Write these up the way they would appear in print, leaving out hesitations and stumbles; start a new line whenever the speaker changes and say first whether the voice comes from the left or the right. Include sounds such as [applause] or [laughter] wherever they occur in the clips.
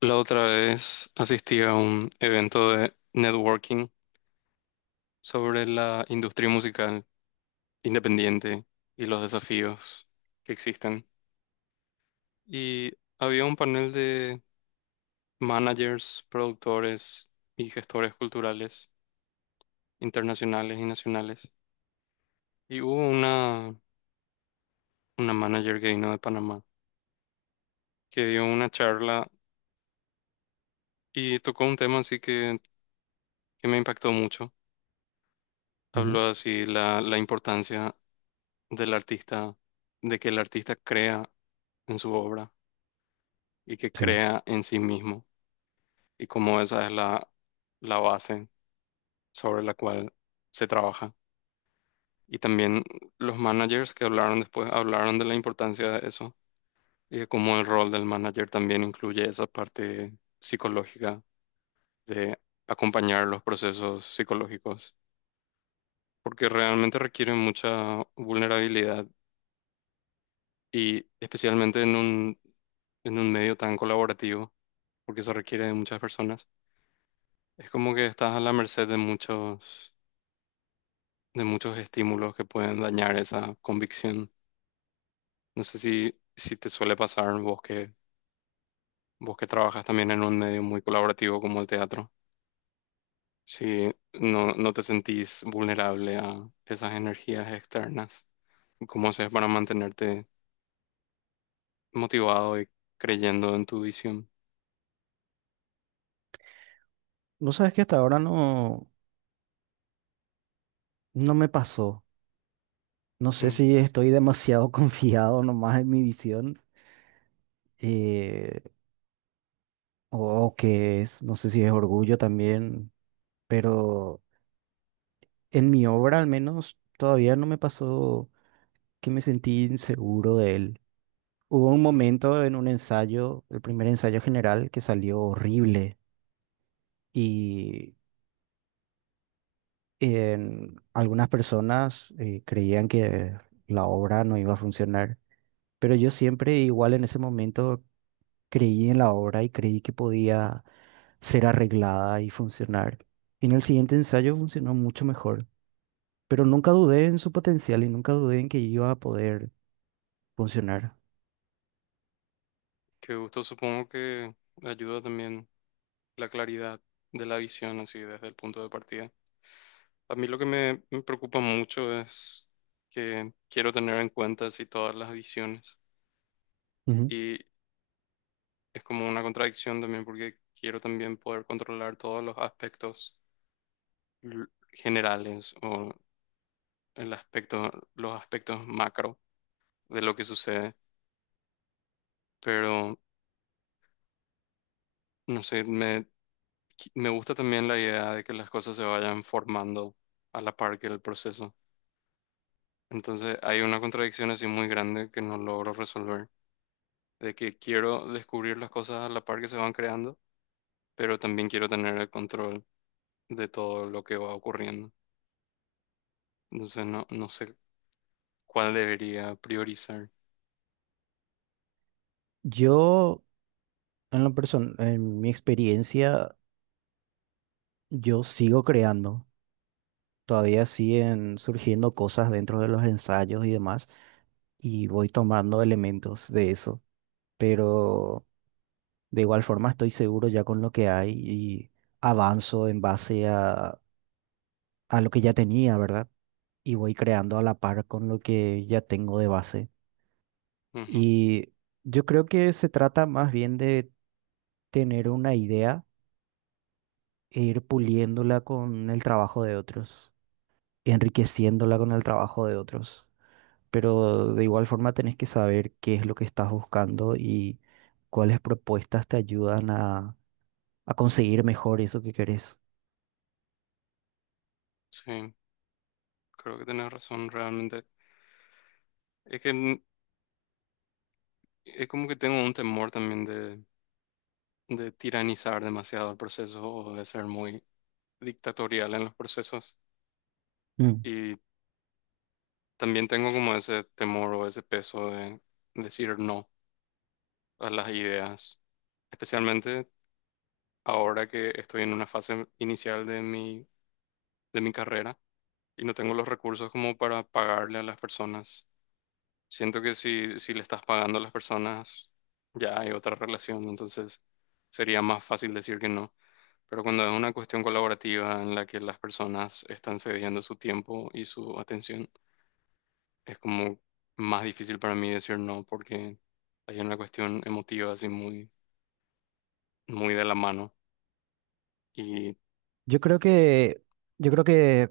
left: La otra vez asistí a un evento de networking sobre la industria musical independiente y los desafíos que existen. Y había un panel de managers, productores y gestores culturales internacionales y nacionales. Y hubo una manager que vino de Panamá, que dio una charla y tocó un tema así que me impactó mucho. Habló
right: Ujú.
left: así la importancia del artista, de que el artista crea en su obra y que
right: Sí.
left: crea en sí mismo, y como esa es la base sobre la cual se trabaja. Y también los managers que hablaron después hablaron de la importancia de eso y de cómo el rol del manager también incluye esa parte psicológica, de acompañar los procesos psicológicos, porque realmente requieren mucha vulnerabilidad, y especialmente en un medio tan colaborativo, porque eso requiere de muchas personas. Es como que estás a la merced de muchos estímulos que pueden dañar esa convicción. No sé si te suele pasar, vos que trabajas también en un medio muy colaborativo como el teatro, si no, no te sentís vulnerable a esas energías externas. ¿Cómo haces para mantenerte motivado y creyendo en tu visión?
right: Vos sabés que hasta ahora no me pasó. No sé
left: Mm,
right: si estoy demasiado [laughs] confiado nomás en mi visión eh, o, o qué es. No sé si es orgullo también, pero en mi obra al menos todavía no me pasó que me sentí inseguro de él. Hubo un
left: mm.
right: momento en un ensayo, el primer ensayo general, que salió horrible y en algunas personas creían que la obra no iba a funcionar. Pero yo siempre, igual en ese momento, creí en la obra y creí que podía ser arreglada y funcionar. Y en el siguiente ensayo funcionó mucho mejor, pero nunca dudé en su potencial y nunca dudé en que iba a poder funcionar.
left: Qué gusto. Supongo que ayuda también la claridad de la visión así desde el punto de partida. A mí lo que me preocupa mucho es que quiero tener en cuenta así todas las visiones,
right: Ujú.
left: y es como una contradicción también, porque quiero también poder controlar todos los aspectos l- generales, o los aspectos macro de lo que sucede. Pero no sé, me gusta también la idea de que las cosas se vayan formando a la par que el proceso. Entonces hay una contradicción así muy grande que no logro resolver, de que quiero descubrir las cosas a la par que se van creando, pero también quiero tener el control de todo lo que va ocurriendo. Entonces no sé cuál debería priorizar.
right: Yo, en la persona, en mi experiencia, yo sigo creando. Todavía siguen surgiendo cosas dentro de los ensayos y demás, y voy tomando elementos de eso. Pero de igual forma, estoy seguro ya con lo que hay y avanzo en base a lo que ya tenía, ¿verdad? Y voy creando a la par con lo que ya tengo de base.
left: Ujú.
right: Y yo creo que se trata más bien de tener una idea e ir puliéndola con el trabajo de otros, enriqueciéndola con el trabajo de otros. Pero de igual forma tenés que saber qué es lo que estás buscando y cuáles propuestas te ayudan a conseguir mejor eso que querés.
left: Sí, creo que tenés razón realmente. Es que es como que tengo un temor también de tiranizar demasiado el proceso, o de ser muy dictatorial en los procesos. Y también tengo como ese temor o ese peso de decir no a las ideas, especialmente ahora que estoy en una fase inicial de mi carrera, y no tengo los recursos como para pagarle a las personas. Siento que si le estás pagando a las personas, ya hay otra relación, entonces sería más fácil decir que no. Pero cuando es una cuestión colaborativa en la que las personas están cediendo su tiempo y su atención, es como más difícil para mí decir no, porque hay una cuestión emotiva así muy, muy de la mano. Y
right: Yo creo que, yo creo que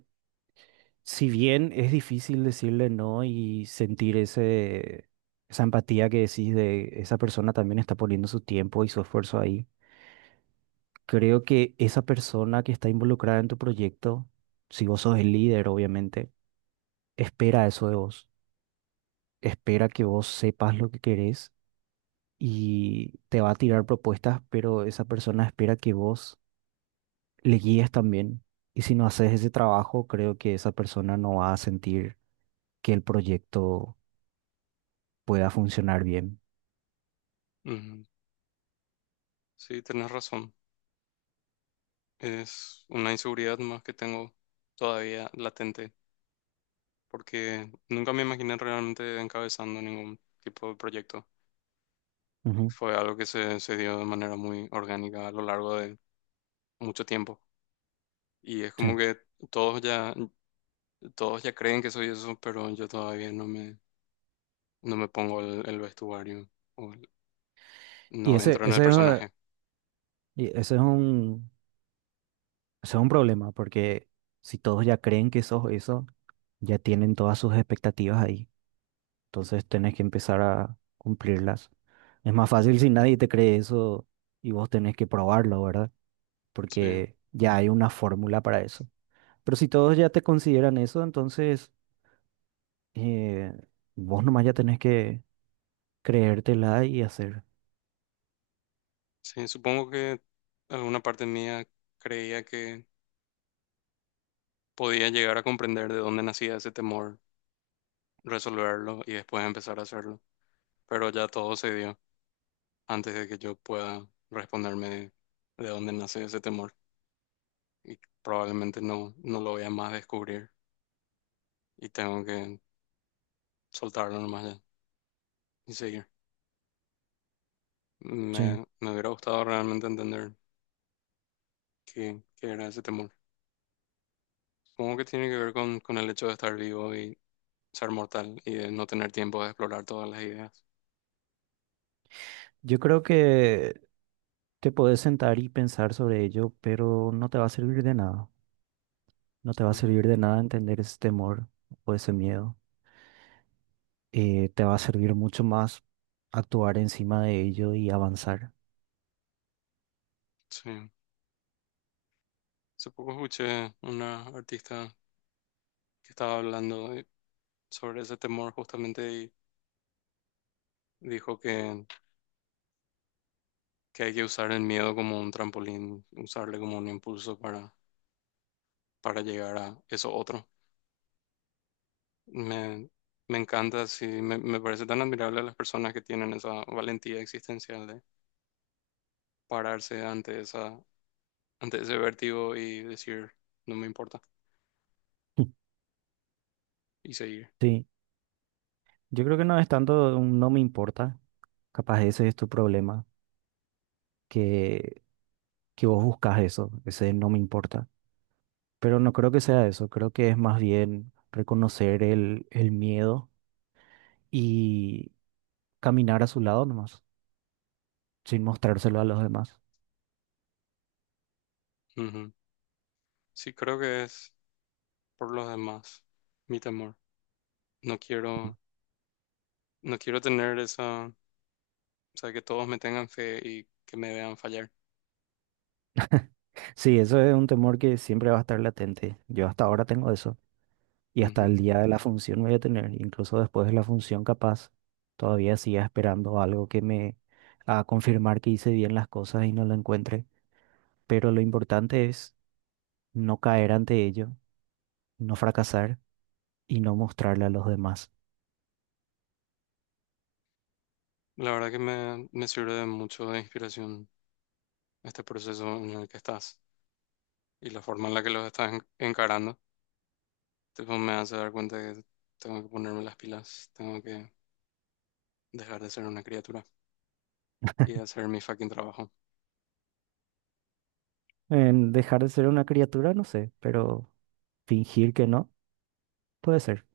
right: si bien es difícil decirle no y sentir esa empatía que decís de esa persona también está poniendo su tiempo y su esfuerzo ahí, creo que esa persona que está involucrada en tu proyecto, si vos sos el líder, obviamente, espera eso de vos, espera que vos sepas lo que querés y te va a tirar propuestas, pero esa persona espera que vos le guíes también. Y si no haces ese trabajo, creo que esa persona no va a sentir que el proyecto pueda funcionar bien.
left: ujú, sí, tenés razón. Es una inseguridad más que tengo todavía latente, porque nunca me imaginé realmente encabezando ningún tipo de proyecto.
right: Ujú.
left: Fue algo que se dio de manera muy orgánica a lo largo de mucho tiempo. Y es como
right: Sí.
left: que todos ya, todos ya creen que soy eso, pero yo todavía no me pongo el vestuario, o
right: Y
left: no
right: ese,
left: entro en el
right: ese, es,
left: personaje.
right: y ese es un problema, porque si todos ya creen que sos eso, ya tienen todas sus expectativas ahí. Entonces tenés que empezar a cumplirlas. Es más fácil si nadie te cree eso y vos tenés que probarlo, ¿verdad?
left: Sí,
right: Porque ya hay una fórmula para eso. Pero si todos ya te consideran eso, entonces eh, vos nomás ya tenés que creértela y hacer.
left: sí, supongo que alguna parte mía creía que podía llegar a comprender de dónde nacía ese temor, resolverlo y después empezar a hacerlo. Pero ya todo se dio antes de que yo pueda responderme de dónde nace ese temor. Y probablemente no, no lo voy a más descubrir, y tengo que soltarlo nomás ya y seguir.
right: Sí.
left: Me hubiera gustado realmente entender qué era ese temor. Supongo que tiene que ver con el hecho de estar vivo y ser mortal, y de no tener tiempo de explorar todas las ideas.
right: Yo creo que te puedes sentar y pensar sobre ello, pero no te va a servir de nada. No te va a
left: Ujú.
right: servir de nada entender ese temor o ese miedo. Te va a servir mucho más actuar encima de ello y avanzar.
left: Sí. Hace poco escuché una artista que estaba hablando sobre ese temor justamente. Dijo que hay que usar el miedo como un trampolín, usarle como un impulso para, llegar a eso otro. Me, me encanta. Sí, me parece tan admirable a las personas que tienen esa valentía existencial de pararse ante ante ese vértigo y decir: "No me importa",
right: [laughs]
left: y seguir.
right: Sí, yo creo que no es tanto un no me importa. Capaz ese es tu problema, que, que vos buscas eso, ese no me importa. Pero no creo que sea eso. Creo que es más bien reconocer el miedo y caminar a su lado nomás, sin mostrárselo a los demás.
left: Ujú. Sí, creo que es por los demás, mi temor. No quiero, no quiero tener esa, o sea, que todos me tengan fe y que me vean fallar.
right: Sí, eso es un temor que siempre va a estar latente. Yo hasta ahora tengo eso y hasta el
left: Ujú.
right: día de la función voy a tener, incluso después de la función capaz, todavía siga esperando algo que me a confirmar que hice bien las cosas y no lo encuentre. Pero lo importante es no caer ante ello, no fracasar y no mostrarle a los demás.
left: La verdad que me sirve de mucho de inspiración este proceso en el que estás y la forma en la que los estás encarando. Tipo, me hace dar cuenta que tengo que ponerme las pilas, tengo que dejar de ser una criatura y hacer mi fucking trabajo.
right: En dejar de ser una criatura, no sé, pero fingir que no, puede ser.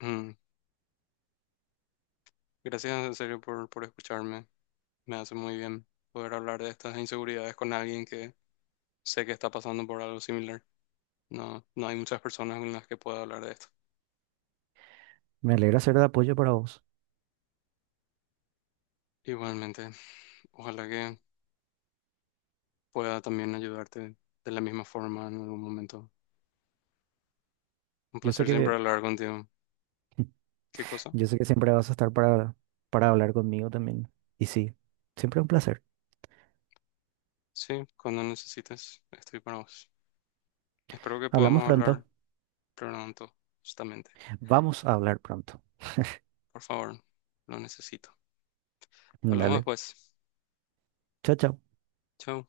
left: Mm. Gracias en serio por escucharme. Me hace muy bien poder hablar de estas inseguridades con alguien que sé que está pasando por algo similar. No, no hay muchas personas con las que pueda hablar de esto.
right: Me alegra ser de apoyo para vos.
left: Igualmente, ojalá que pueda también ayudarte de la misma forma en algún momento. Un
right: Yo sé
left: placer siempre
right: que
left: hablar contigo. ¿Qué cosa?
right: Yo sé que siempre vas a estar para hablar conmigo también. Y sí, siempre un placer.
left: Sí, cuando necesites, estoy para vos. Espero que
right: Hablamos
left: podamos hablar
right: pronto.
left: pronto, justamente.
right: Vamos a hablar pronto.
left: Por favor, lo necesito. Hablamos
right: Dale.
left: después.
right: Chao, chao.
left: Chao.